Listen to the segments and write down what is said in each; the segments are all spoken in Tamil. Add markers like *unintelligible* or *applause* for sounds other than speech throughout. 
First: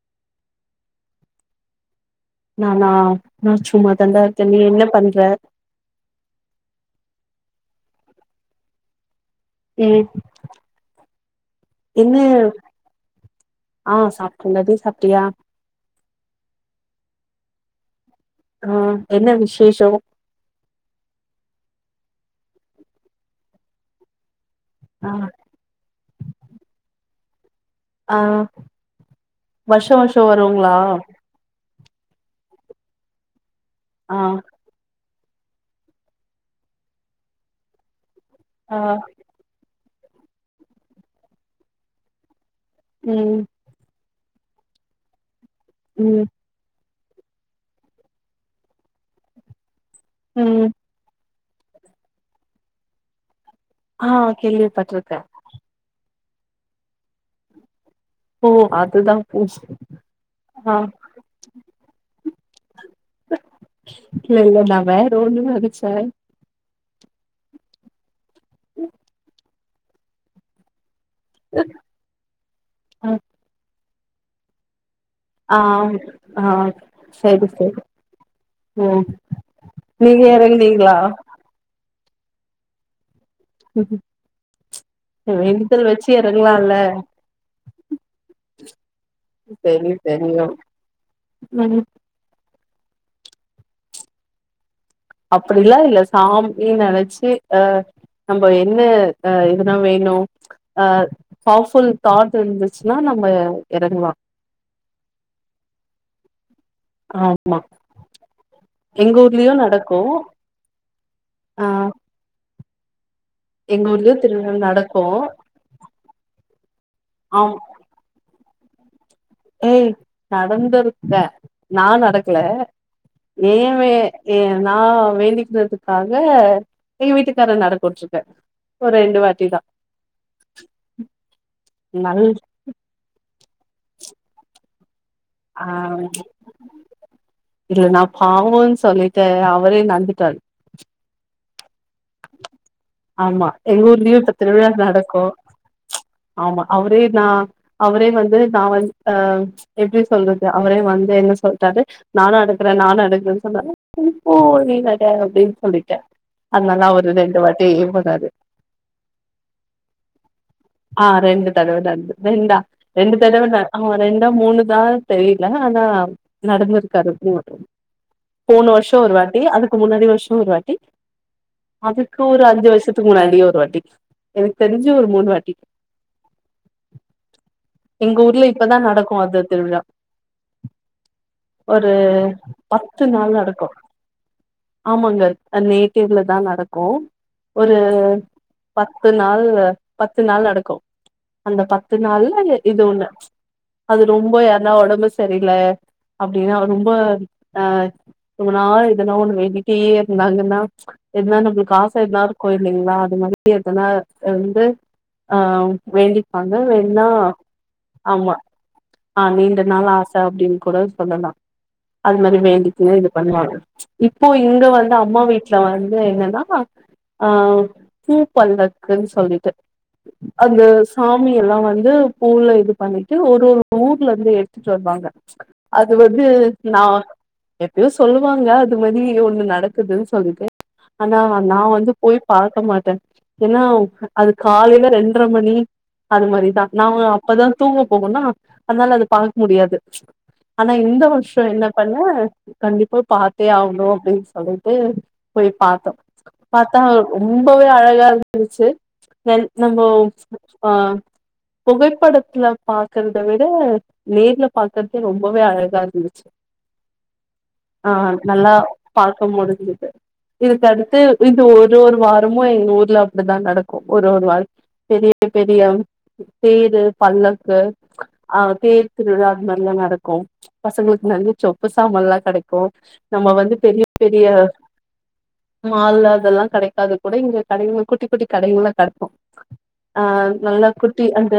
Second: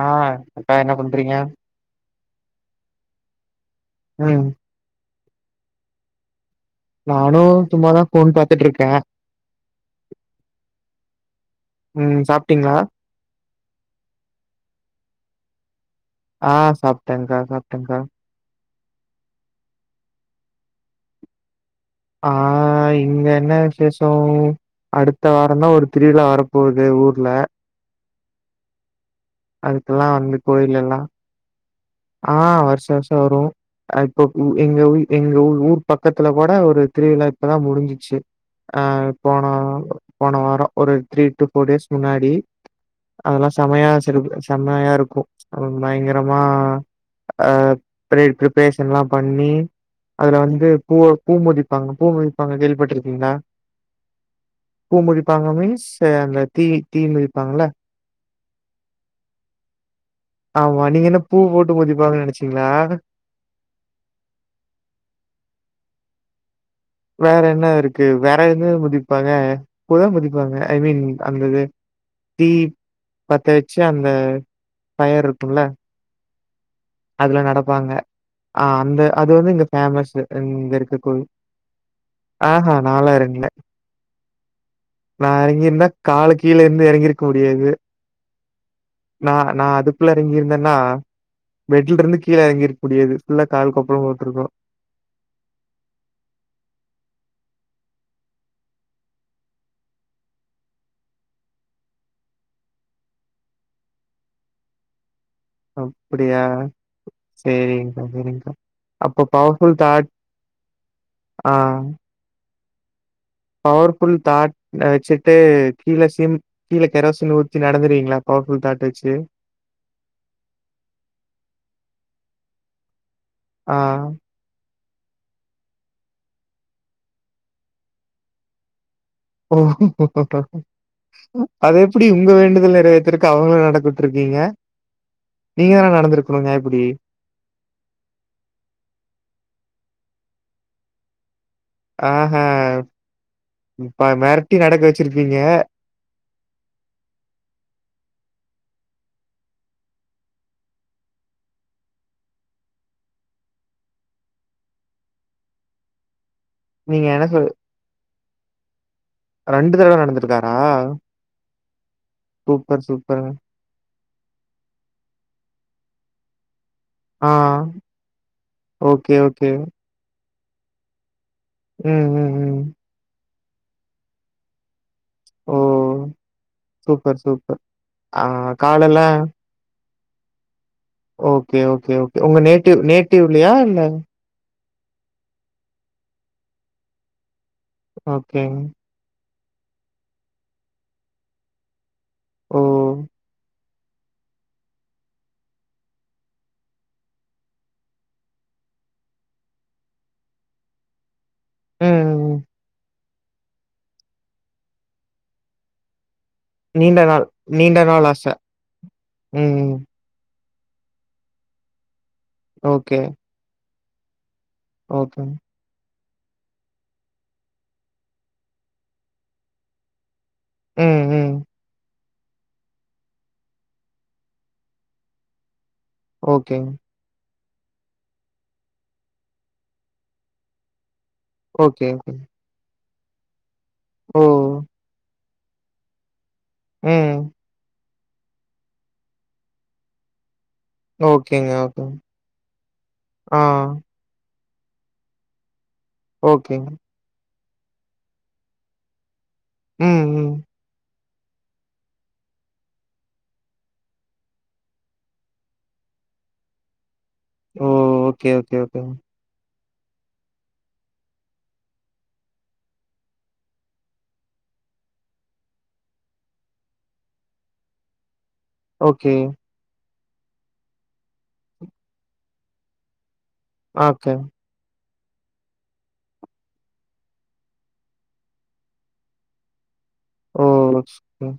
அ அக்கா என்ன பண்றீங்க நானா நா சும் சும்மா தான்டா ம் இருக்க நீ என்ன பண்ற நானு சும்மாதா போன் பாத்துட்டு இருக்கே ம் என்ன ம் சாப்ட்டீங்ளா ஆ சாப்ட்டன்டா நீ சாப்ட்டியா ஆ சாப்டேங்க்கா சாப்டேங்க்கா ஆஹ் என்ன விசேஷம் ஆஹ் இங்க என்ன விசேஷம் ஆ அடுத்த வாரம் தான் ஒரு திருவிழா வரப்பகுது ஊர் இல்ல ஆஹ் வருஷம் வருஷம் வருங்களா ஆஹ் வருஷம் வருஷம் வரும் ஆ அப்போ எங்க எங்க ஊ ஊர் பக்கத்துல கூட ஒரு திருவிழா இப்பதான் முடிஞ்சிச்சு ஆ ஆஹ் போனா போன வாரம் ஒரு த்ரீ டு ஃபோர் டேஸ் முன்னாடி ம் அதெல்லாம் சமய தெருக்குள்ள செம்மையா இருக்கும் ஓ ம் பயங்கரமா அஹ் ஃபிரீ ஃப்ரிபரேஷன் எல்லாம் பண்ணி அதுல வந்து ம் பூ பூ மிதிப்பாங்க பூ மிதிப்பாங்க கேள்விப்பட்டட்டுருக்கீங்களா ஆஹ் கேள்விப்பட்டட்டுருக்கேன் மீன்ஸ் அந்த தீ தீ மெதிப்பாங்க இல்ல ஓ அது தான் பூசு ஆமா நீங்க என்ன பூ போட்டு மிதிப்பாங்கன்னு நினைச்சீங்களா இல்ல இல்ல நா வேற ஒன்னு நெனச்சே வேற என்ன இருக்கு வேற என்ன மிதிப்பாங்க இப்பதா மிதிப்பாங்க ஐ மீன் அந்தது தீ ஆ பத்த சந்த ஃபயர் இருக்கும்ல ஆஹ் அதுலாம் நடப்பாங்க ஆஹ் அந்த ம் அது வந்து இங்க ஃபேமஸ் நீங்க இங்க எறங்குனீங்களா இருக்க கோய ஆஹஹா நாலா இறங்க ல நா வேண்டுதல் இறங்கியிருந்தேன் வச்சு கால கீழே எறங்கலால்ல இருந்து இறங்கிருக்க முடியாது நா நா சரி அதுக்குள்ள சரி ஓ இறங்கியிருந்தேன்னா ம் வெட்டல இருந்து கீழ எறங்கிருக் முடியாது ஃபுல்லா கால் கொப்பளம் போட்டிருக்கோம் அப்படிலா இல்ல சாமி நெனைச்சி அ நம்ம என்ன அ இதுதா வேணு அ பவர் ஃபுல் தாட் இருந்துச்சுன்னா நம்ம எறங்கலா அப்டியா ஆமா செரிங்க்கா செரிங்க்கா எங்க அப்போ ஊர்லயு பவர்ஃபுல் நடக்கு தாட் ஆ ஆஹ் எங்க ஊர்லயு பவர்புல் திருவிழா தாட் நடக்கு வச்சுட்டு கீழ சிம் கீழ கெரோசின் ஆம் ஊத்தி நடந்துருங்களா அப்போ உ தாட்டாச்சு ஏய் நடந்துருக்கே நா நடக்கல ஆ. ஏவே ஏ ஆ வேண்டிக்றதுக்காக எ வீட்டுக்கார நடக்கவுட்ருக்கே ஓ அது எப்டி நல் உங்க வேண்டுதல் நெறவேத்துறக் அவுங்கள நடக்கவிட்றுகிங்க ஆஹ் ச் இல்ல நா பாவோன்னு சொல்லிட்டு அவரே நந்து டார் ஆஹ் ஹ ஆமா எங்க ஊர்லயு இப்ப திருவிழா நடக்கு வச்சிருக்கீங்க. ச் ஆமா அவரே நா அவரே வந்து நா வந் ஆஹ் ச் எப்டி சொல்றது அவரே வந்து என்ன சொல்ட்டாரு நா நடக்குறே நா நடக்குறேன்னு சொன்னாறு சரி போ நீ நட அப்டின்னு சொல்லிட்டே அன்னால்லா நீங்க அவரு ரெண்டுவாட் போறாரு ரெண்டு தடவ நடந்துருக்காரா ஆ *unintelligible* ரெண்டா ரெண்டு தடவ தா அவ ரெண்டா மூணு தா தெரில ஆனா நடந்திருக் கருப்பு ஆ. மட்டோ போன வருஷ்ஷோ ஒரு ஓகே, வாட்டி ஓகே. அதுக்கு முன்னாடி வருஷ் ஒருவாட்டி உம் உம் ஒரு அஞ்சு வருஷதுக்கு மட் *unintelligible* ஒரு வாட்டி எனக்கு தெருஞ் சு ஒரு மூணு வாட்டி ஓ! Super, super. எங்க ஆ ஊர்ல இப்பதா காலெல்லா நடக்கு அந்த திருவிழா ஓகே ஒரு ஓகே ஓகே உங்க நேட்டிவ் பத்து நாள் நேட்டிவ்லயா நடக்கு இல்ல ஆமாங்க நேட்டிவ்ல தா நடக்கு ஒரு ஓகேங்க. பத்து நாள் ரு பத்து நாள் நடக்கோ அந்த பத் பத்து நாள்ள ஓ! இது ஒண்ணு ச் அது ரொம்ப யார்னா ஒடம்பு செரில அப்டின்னா ரொம்ப நாள் எதனா ஒன்னு வேண்டிட்டே இருந்தாங்கனா எதுனா நம்பளுக்கு ம், எதுனார் ம். கோயிலுங்களா அதுமாரி எதனா வந்து ஆ வேண்டி அத நீண்ட வேணா நாள் நீண்ட நாள் ஆச. ஆமா ஆ ம், நீண்ட ம். நாள் ஆச அப்டின்னு கூட சொல்லலா அது மாரி ஓகே, வேண்டிக்கினு இது பண்ணுவாங்க இப்போ இங்க வந்து அம்மா ஓகேங்க. வீட்ல வந் து என்னன்னா ஆ பூ பல்லக்குன் சொல்லிட்டு அந்த ம், ம். சாமியல்லா வந்து பூல இது பண்ணிட்டு ஒரு ஒரு ஊர்லருந்து எடுத்துட்டு வந்தாங்க அது வந்து ஓகேங்க. நா எப்பயோ சொல்லுவாங்க அது மாதி ஒன்னு நடக்குதுன் சொல்லிட்டு ஆனா நா ஓகே, வந்து போய் ஓகேங்க. பாக்க மாட்டே ஏனா ஓ! அது காலைல ரெண் ட்ர மணி அது மாரிதா நாங்க ம். அப்பதா தூங்கப் போனோன்னா அதனால அது பாக்க முடியாது ஆனா இந்த வருஷோ ஓகேங்க, என்ன ஓகேங்க. பண்ணே கண்டிப்பா ஆ, பாத்தே ஆகணு அப்டின் சொல்லிட் டு போய் பாத்தோ ஓகேங்க. பாத்தா ரொம்பவே அழகாருந்துச்சு எல் நம்மோ ம், ம். ஆ புகைப்படத்துல பாக்குறத விட நேர்ல பாக்குறது ரொம்பவே அழகாருந்துச்சு ஓ! ஆ ஓகே, நல்லா ஓகே, ஓகேங்க. பாக்க முடிஞ்சி இருக்காது து இது ஒரு ஒரு வாரமு எங்க ஊர்ல அப்டிதா நடக்கு ஒரு ஒரு வாரத் பெரிய பெரிய தேரு பல்லக்கு ஆ ஓகே. தேர்த்திருவிழா அந்த மாரில்லா நடக் கோ பசங்களுக்கு நல்ல சொப்பு சாமான்லா கெடைக்கு நம்ம வந்து பெரிய ஓகே. பெரிய மால்ல அதெல்லா கெடைக்காது கூட இங்க கடைங்க குட்டி குட்டி கடைங்கள்ல கெடைக்கு ஆ ஓ! நல்லா குட்டி சூப்பர். அந்த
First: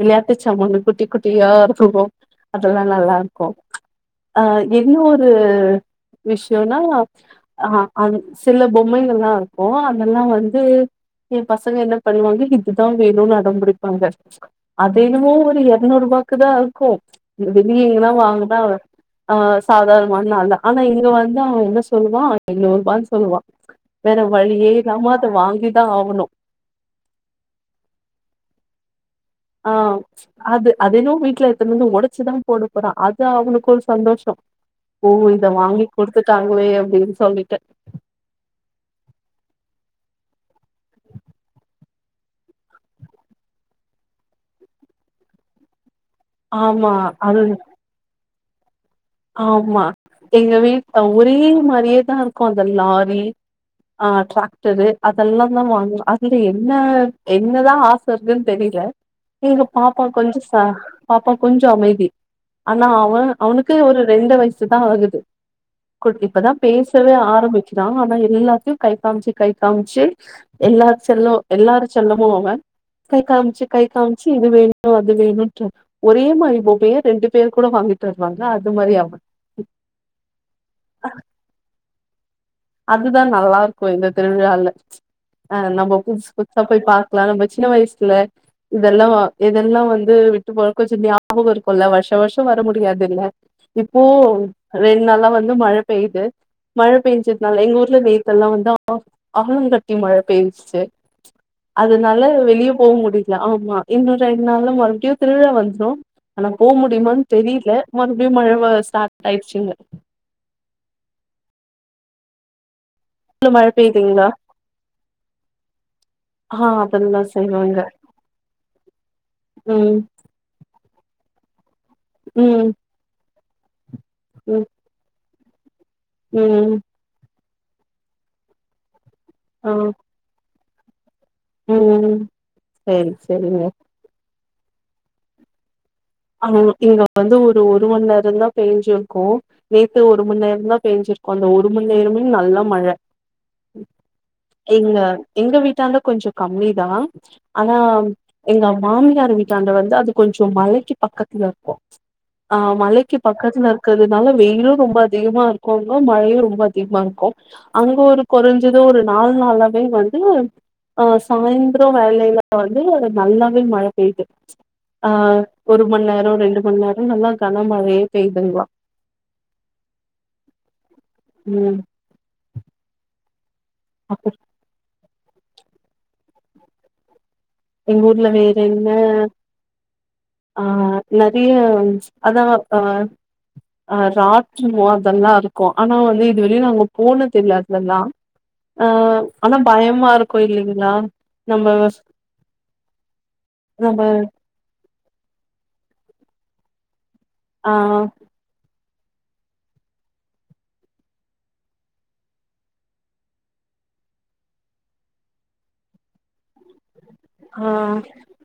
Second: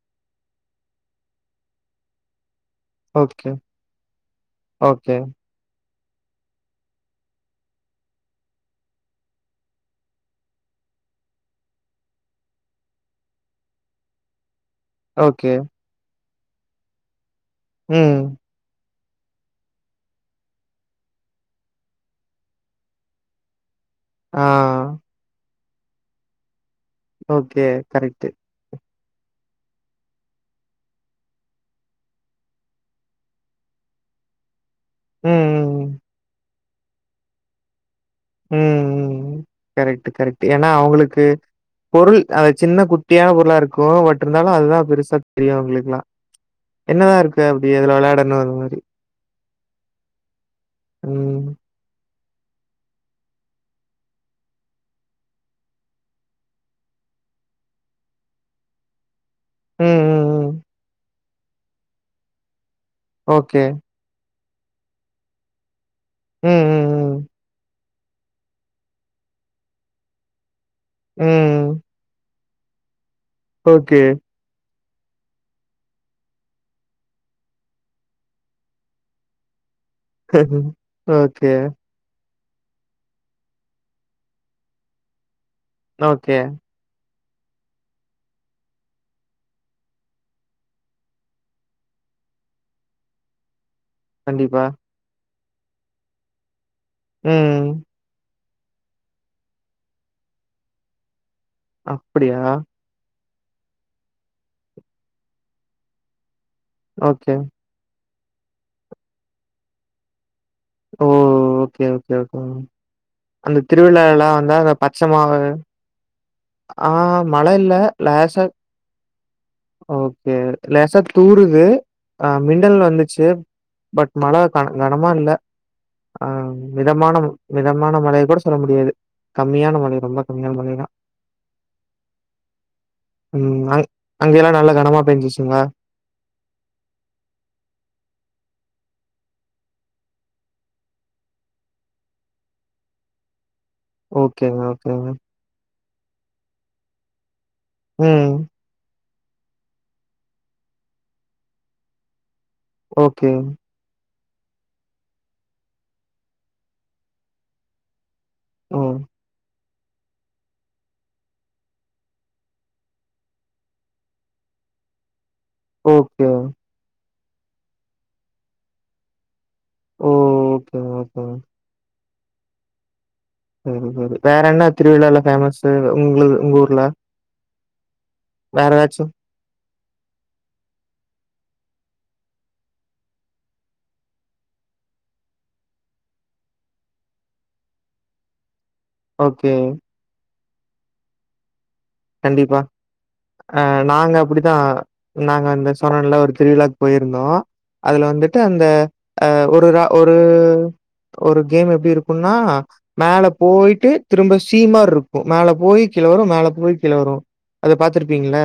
விளையாட்டுச் சாமாங்க குட்டி குட்டியா எடுத்துப்போ அதெல்லா நல்லாருக்கு ஓகே, ஆ என்ன ஓகே, ஒரு விஷ்யோனா ஆ அன் சில பொம்மைகள்லா இருக்கூ அதல்லா வந்து என் பசங்க என்ன பண்ணுவாங்க இதுதா வேணூன்னு அடம்பிடிப்பாங்க அதென்னமோ ஓகே. ஒரு எர்நூறுபாக் *unintelligible* வெளியே எங்கனா ம். வாங்கதா ஆ சாதாரணமான நாள் தான் ஆனா இங்க வந்து அவன் என்ன சொல்லுவான் ஐயோ ப்பான்னு சொல்லுவான் வேற ஆ, வழியே இல்லாம அதை வாங்கி தான் ஆகணும் ஓகே கரெக்ட்டு ஆ அது அது இன்னும் வீட்ல இருக்குதுனு உடைச்சுதான் போட போறான் அது அவனுக்கு ஒரு சந்தோஷம் ஓ ம் இத வாங்கி ம் கொடுத்துட்டாங்களே டேய்லி சொல்லிட்டேன் உம் ம் கரெக்ட்டு கரெக்ட்டு ஏன்னா அவுங்களுக்கு பொருள் அதை சின்ன குட்டியான பொருளா இருக்கும் பட் இருந்தாலும் அதுதான் பெருசா தெரியும் அவுங்களுக்கெல்லாம் ஆமா என்னதா அது இருக்கு அப்டி அதுல வெளயாடணு ஒரு மாரி ஆமா எங்க வீட் அவ் ஒரே ம் மாதிரியேதா க்கு அந்த லாரி ஆஹ் ட்ராக்டரு அதெல்லா தா வாங்குவா அதுல என்ன என்னதா ஆச இருக்குன் தெரிய்ல எங்க ம் பாப்பா ம் கொஞ்சம் ம் ச பாப்பா கொஞ்சம் அமைதி ஆனா அவ ஓகே அவனுக் க்கு ஒரு ரெண்டு வயசு சுத்தா ஆகுது குட் இப்பதா ம் பேசவே ம் ஆரம்பிச்சு ராவான எல்லாத்தையும் கை காமிச்சி கை காமிச்சி எல்லார் ம் செல்ல ம் எல்லாரு செல்லமு அவ கை காமிச்சு கை ஓகே காமிச்சு இது வேணும் அது வேணும்னு சொன்னான் ஒரே மாரி பொம்மையை ரெண்டு பேரு கூட வாங்கிட்டு வருவாங்க அஹ் அது மாரி ஆமா ஓகே அதுதான் நல்லா இருக்கும் இந்த திருவிழால அஹ் நம்ம புதுசு ஓகே புதுசா போய் பாக் க்கலா நம்ம சின்ன வயசுல இதெல்லா இதெல்லா வந்து விட்டு போறக்க செரி ஞாபக இருக்கு இல்ல வருஷ வருஷம் வர முடியாது இல்ல இப்போவு கண்டிப்பா ரெண்டு நாளா வந்- இன்னு மழ பெய்யுது மழ பெஞ்சத் நல்லா ம் எங்க ஊர்ல வெயில் இங்கெல்லா வந்து ஆளுங்கட்டி மழ பெய்ஞ்ச்சுச்சு அததுனால அப்படியா வெளியே போக முடியும் ஆமா இன்னொரு ரெண்டு நால்ல மறுபடியும் திருவிழா வந்துரும் ஆனா போக முடியுமனு ஓகே தெரியல மறுபடியும் மழ வர ஸ்டார்ட் ஆய்டுச்சு இங்க ஓ ஓகே ஓகே ஓகே உள்ள அந்த மழ திருவிழா பெய்யுதுங்களா எல்லாம் வந்தா அந்த பச்சை மாவு ஆ ஆஹ் அதெல்லா மழை இல்ல செய்வாங்க லேசா ம் ஓகே லேசா தூறுது ஆ ம் மின்ன வந்துச்சு பட் மழ க ம் கனமா இல்ல ஆ ம் மிதமான மிதமான மழனு கூட சொல்ல முடியாது ஆ கம்மியான மழை ரொம்ப கம்மியான மழைதான் ம் செரி செரிங்க அங்க எல்லாம் நல்ல கனமா பெஞ்சிச்சுங்க ஆ இங்க வந்து ஒரு ஒரு மணி நேரம தான் பெஞ்சுிருக்கோம் நேத்து ஒரு மணி நேரம்்தான் பெஞ்சிருக்கோ அந்த ஒரு மணி நேரமே நல்ல மழை ஓகேங்க, எங்க ஓகேங்க. எங்க வீட்டாந்த கொஞ்சம் கம்மி தான் ஆனா ம். எங்க மாமியார் வீட்டாண்ட வந்து அது கொஞ்சொ மழைக்கு பக்கத்துல இருக்கோம் ஆ மலைக்கு ஓகே. பக்கத்துல இருக்கது அதனால வெயிலும் ரொம்ப அதிகமா இருக்கும்ங்க மழையும் ரொம்ப அதிகமா இருக்கும் அங்க ஒரு குறைஞ்சதுும் ம். ஒரு நாள் நாள வந்து ஆ சாயந்தரம் வேலையில வந்து நல்லாவே மழை பெய்து ஆ ஒரு மண் ஓகே. நேரோ ரெண்டு மண் நேரோ நல்லா கனமழையே பெய்துங்ளா ஓ! ஓகேங்க, ஓகேங்க. ம் *unintelligible* அப்ப வேற என்ன திருவிழால்ல பேமஸு உங்ளுது உங்க ஊர்ல எங்க ஊர்ல வேற என்ன ஆ நறிய ம் ச்ச் அதா அ அ ராட்னோ அதல்லா இருக்கு ஆனா வந்து இது வரலி நாங்க போனதுல்ல அதுலல்லா அ ஓகே. ஆனா பயமா இருக் கோயிலுங் *unintelligible* நம்ம *unintelligible* கண்டிபா அ நம்ம நாங்க அப்டிதா நாங்க வந்து சொனன்ல ஒரு திருவிழாக்கு போய்ரு போய்ருந்தோம் ஆ அதுல வந்துட்டு அந்த அ ஒருரா ஒரு ஒரு கேம் எப்டி இருக்குன்னா மேல போய்ட்டு திரும்ப சீமாரி ருக்கும் மேல போயி கீல வரும் மேல போயி கீல வரும் ஆ அத பாத்துருப்பீங்கள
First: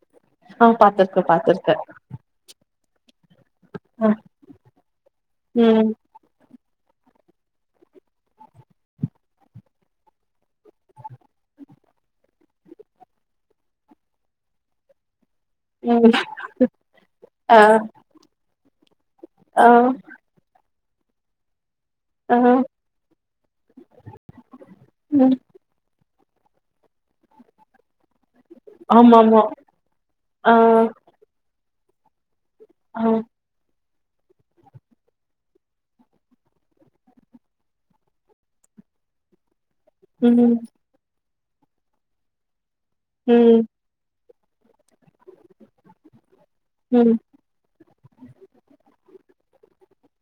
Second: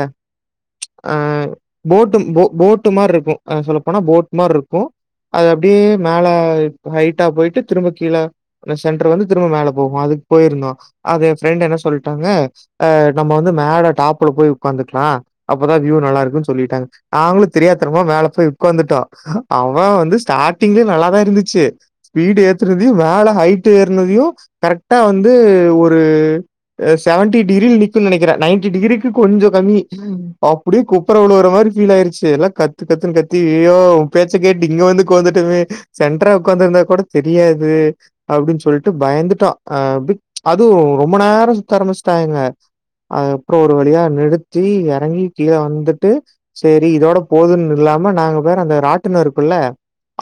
ஆ ப்ச் பாத்துருக்க பாத்துருக்க அ போட்டு போட் *unintelligible* அ சொல்லப்போனா அ போட் மார் ருக்கும் அது அப்டியே ம் மேல ஹைட்டா போய்ட்டு திரும்ப கீழ சென்டர் வந்து திரும்ப மேல போகும் அதுக்கு போய்ருந்தோம் அது என் ஃப்ரெண்ட் என்ன சொல்ட்டாங்க அஹ் நம்ம வந்து மேல டாப்ல போய் உக்காந்துக்லாம் அப்பதான் வியூ ம் நல்லா இருக்கூனு சொல்லிடாங்க நாங்களு ஆ தெரியா தனமா மேல போய் உக்காந்துட்டோ ஆ அவன் வந்து ஸ்டார்ட் ஸ்டாட்டிங்ல நல்லாதான் இருந்துச்சு ஆ ஸ்பீடு ஏத்துறதயும் மேல ஹைட் ஏற்னதையும் கரெக்டா வந்து ம் ஒரு செவன்டி டிகிரில நிக் *unintelligible* நெனக்கிற நைன்டி டிகிரிக்கு ஆமா ஆமா கொஞ்சொம் கம்மி ஆ அப்டியே குப்புரவுளுவுற மாரி *unintelligible* ஆய்ருச்சு எல்லா கத்து ஆ கத்துன்னு கத்தி ய்யோ பேச்ச கேட்டு இங்க வந்து உக்காந்துட்டோமே சென்ட்ரா உக்கார்ந்து இருந்தா கூட தெரியாது அப்டின்னு சொல்ட்டு பயந்துட்டோம் ஆஹ் ம் அது ரொம்ப நேரோம் கத்தாரமிச்சுட்டாங்க அதுக் அப்றோ ம் ஒரு வழியா நிறுத் தி எறங்கி கீழ வந்துட்டு சேரி ம் இதோட போதூன்னு இல்லாம நாங்க வேற அந்த ராட்டுனொம் இருக்கூல்ல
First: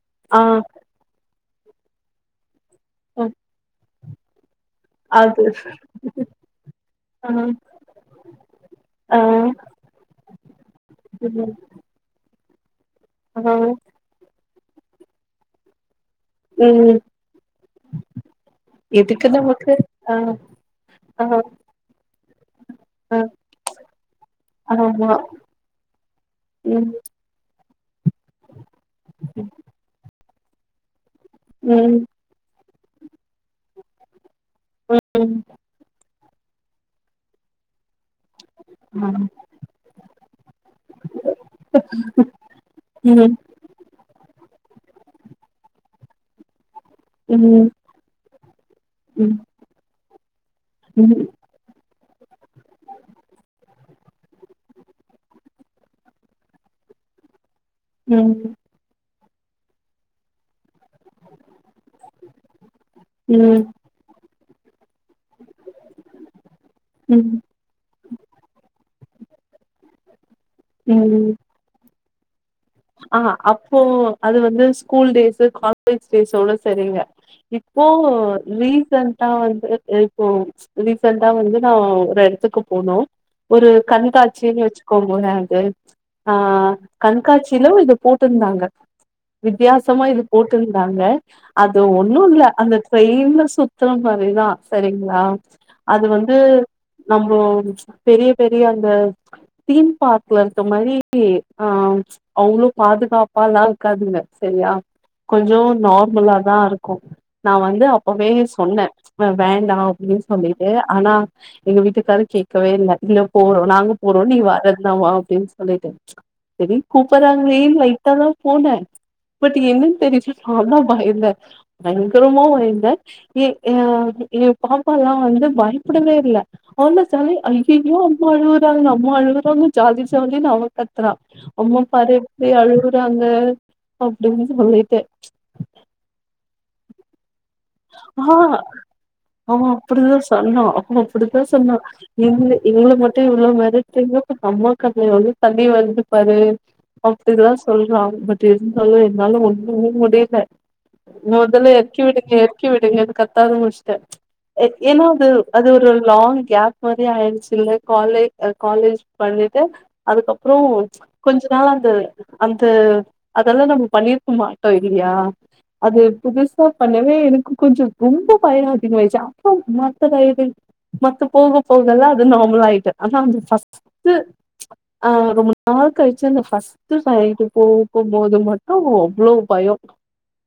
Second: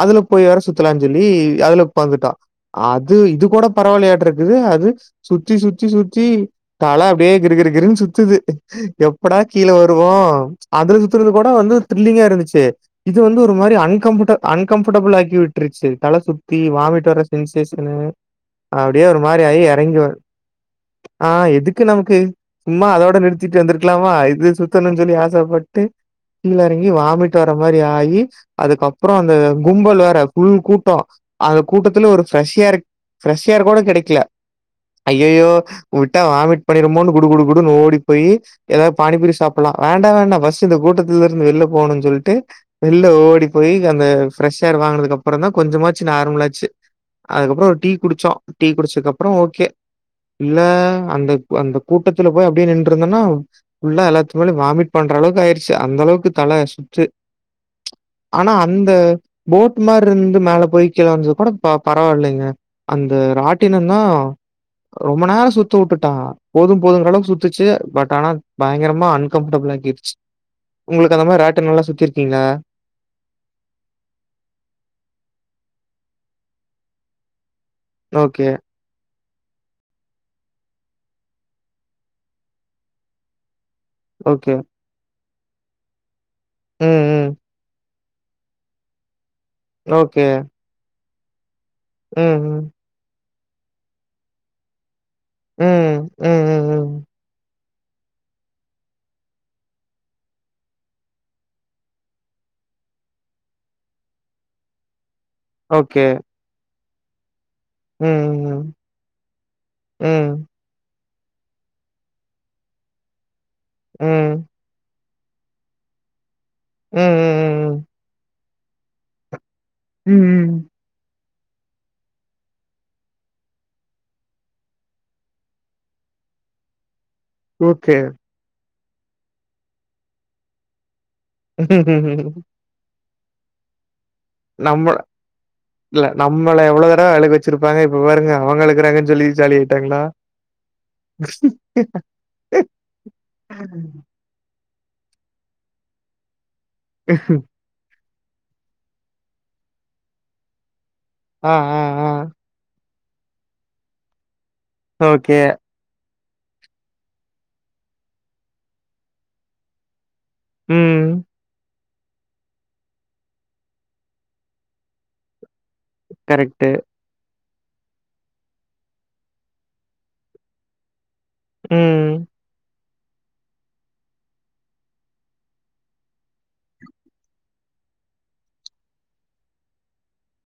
அதுல ஆ போய் வேர சுத்தலாஞ் சொல்லி அதுல உக்காந்துட்டான் அது இது கூட பரவாயில்லயாட் இது அது அது சுத்தி சுத்தி சுத்தி தல அப்டே ஆ கிருகிருகிருன்னு சுத்துது ஆ எப்படா கீழ வருவோ அதுல சுத்துறது கூட ம் வந்து த்ரில்லிங்கா *unintelligible* இருந்துச்சி இது வந்து ஆ ஒரு மாரி அன் கம்பட்டா அன்கம்ஃபர்டபிள் ஆக்கி விட்ருச்சு தல சுத்தி ம் வாமிட் வர்ர சென்சேஷனு அப்டியே ஒரு எதுக்கு மாரி ஆயி நமக்கு எறங்கி ஆ வந் ஆ எதுக்கு இது நமக்கு சும்மா அதோட ஆ நிறுத்திட்டு வந்திருக்லாமா இது சுத்தணுனு ஆமா சொல்லி ஆசப்பட்டு கீழ இறங்கி ம் வாமிட்டு வர மாி ஆயி அதுக்கப்புறோ அந்த கும்பல் வேற ஃபுல் கூட்டோ அந்த ம் கூட்டத்துல ஒரு ஃப்ரெஷ்யா ஃப்ரெஷ் யேர் கூட கெடைக்ல ம் ஐயோயோ உ ட்டா வாமிட் பண்ணிடுமோனு குடு குடு குடுன் ஓடி போய் எதாவ் ஆ பானிபூரி சாப்பில்லா வேண்டா வேண்டா ஃபஸ்ட் இந்த கூட்டத்துல இருந்து வெள்ல போணுன்னு சொல்ட்டு வெள்ல ம் ம் ஓடி போயி அந்த ஃப்ரெஷ் ஏர் வாங்கதுக்கு அப்பறோ தா கொஞ்சமாச்சு நார்மலாச்சு ம் அதுக்கப்பறோ ஒரு டீ குடிச்சோ டீ குடிச்சக்கப்றோ ம் ஓகே இல்ல அந்த இந்த கூட்டத் போய் அப்படியே நின்றுந்தேன்னா ஃபுல்லா எல்லாத்துமேல்யு வாமிட் பண்ற அளவுக்கு ஆயிருச்சு அந்தளவுக்கு தல சுத்து ஆனா ம் அந்த போட் மார் ருந்து மேல போயி கீழ வந்தது கூட ப பரவாயில்லைங்க அந்த ம் ராட்டினந்தா ரொம்ப நேரோ சுத்த உட்டுட்டா போதும் போதுங்றளவுக் ம் சுத்துச்சு பட் ஆனா பயங்கரமா அன்கம்ஃப்டபிள் ஆகிடுச்சு உங்குளுக்கு அந்த மாதிரி ராட்டினோல்லா சுத்திரு லா ஆஹ் அப்போ அது வந்து ஸ்கூல் டேஸ்ஸு காலேஜ் டேஸோட சரிங்க ஓ ஓகே, ரீசண்டா வந்து இப்போ ரிசண்ட் டா வந்து நா ஒரெடத்துக்கு போனோம் ஒரு ஓகே. கண்காட்சின் வச்சுக்கோங்களே *unintelligible* ஆஹ் ம், ம். கண்காட்ச் ஓ இது போட்டுர்ந்தாங்க வித்தியாசமா இது ஓகே. போட்டுந்தாங்க அது ம், ஒன்னுல்ல ம். அந்த ட்ரெயின்லஸ் சுத்ர மாரிதான் சரிங் லா அது ம், வந்து ம், ம், ம். நம்மொ பெரிய பெரிய அந்த தீம் பார்க்ல இருக்க மாரி ஆஹ் அவங்ளு பாதுகாப்பால்லா இருக்காதுங்க செரியா கொஞ்சோ ஓகே. நார்மலாதாருக் கொ நா வந்து ம், அப்பவே ம், சொன்ன வ வேண்டா ம். அப்டின் ம், சொல்லிட்டு ஆனா எங்க வீட்டுக்காரர் கேட்கவே இல்ல ல்லோ போறோ நாங்க போறோ நீ ம். வரத்னா வா ட்ரிங்ஸ் பண்ணிட்டு செரி ம், ம், ம், ம். கூப்பறாங்லேன் லைட்டா போன இப்பத்திக்கு என்னனு தெரில ம் நல்லா பயந்தெ பயங்கரமா வாய்ந்த ஏ ஆஹ் என் பாப்பால்லா வந்து பயப்படவே இல்ல *unintelligible* சாலே ஓகே அய்யய்யோ அம்மானா நம்ம அழுகறோங்க ஜாலி ஜாலினு அவ கத்ரா அம்மா பாரெப்டி அழுரு ராங்க நம்ம இல்ல நம்மல எவ்ளோதா அழுக வெச்சுருப் ஆஹ் அவ ஆயிட்டாங்களா அப்டிதா சன்னா அவ அப்டிதா சொன்னா இங்க எங்ள மட்டு எவ்ளோ மெரட்றிங்க இப்பகம்மா கண்ல எவ்ளோ தண்ணி வருது பாரு அப்டிதா சொல்றாங் பட் இருந்தாலு என்னால ஒண்ணுமே முடியல ஆ மொதல்ல ஆ எற்க்கி ஆ விடுங்க விடுங்க அது கத்தாது *unintelligible* ஏ ஏனா அது ஓகே அது ஒரு லாங் கேப் மாரி ஆயிடுச்சில்ல காலே அ காலேஜ் பண்ணிட்டு அதுக்கப்றோ ம் கொஞ்ச நாள் அந்த அந்த அதெல்லா நம்ம பண்ணிருக்க மாட்டோ இல்லியா அது புதுசா கரெக்ட்டு பண்ணவே இருக் கொஞ்சொ ரொம்ப பயொ அதிகமாயிடுச்சு அப்போவு மத்த வயது மத்த போக ம் போகல்லா அது நார்மலாயிட்டு ஆனா அந்த ஃபஸ்ட்டு அஹ் ரொம்ப நாள் கழிச்சு அந்த ஃபஸ்ட்டு *unintelligible* போம்போது மட்டு அவ்ளோ பயொ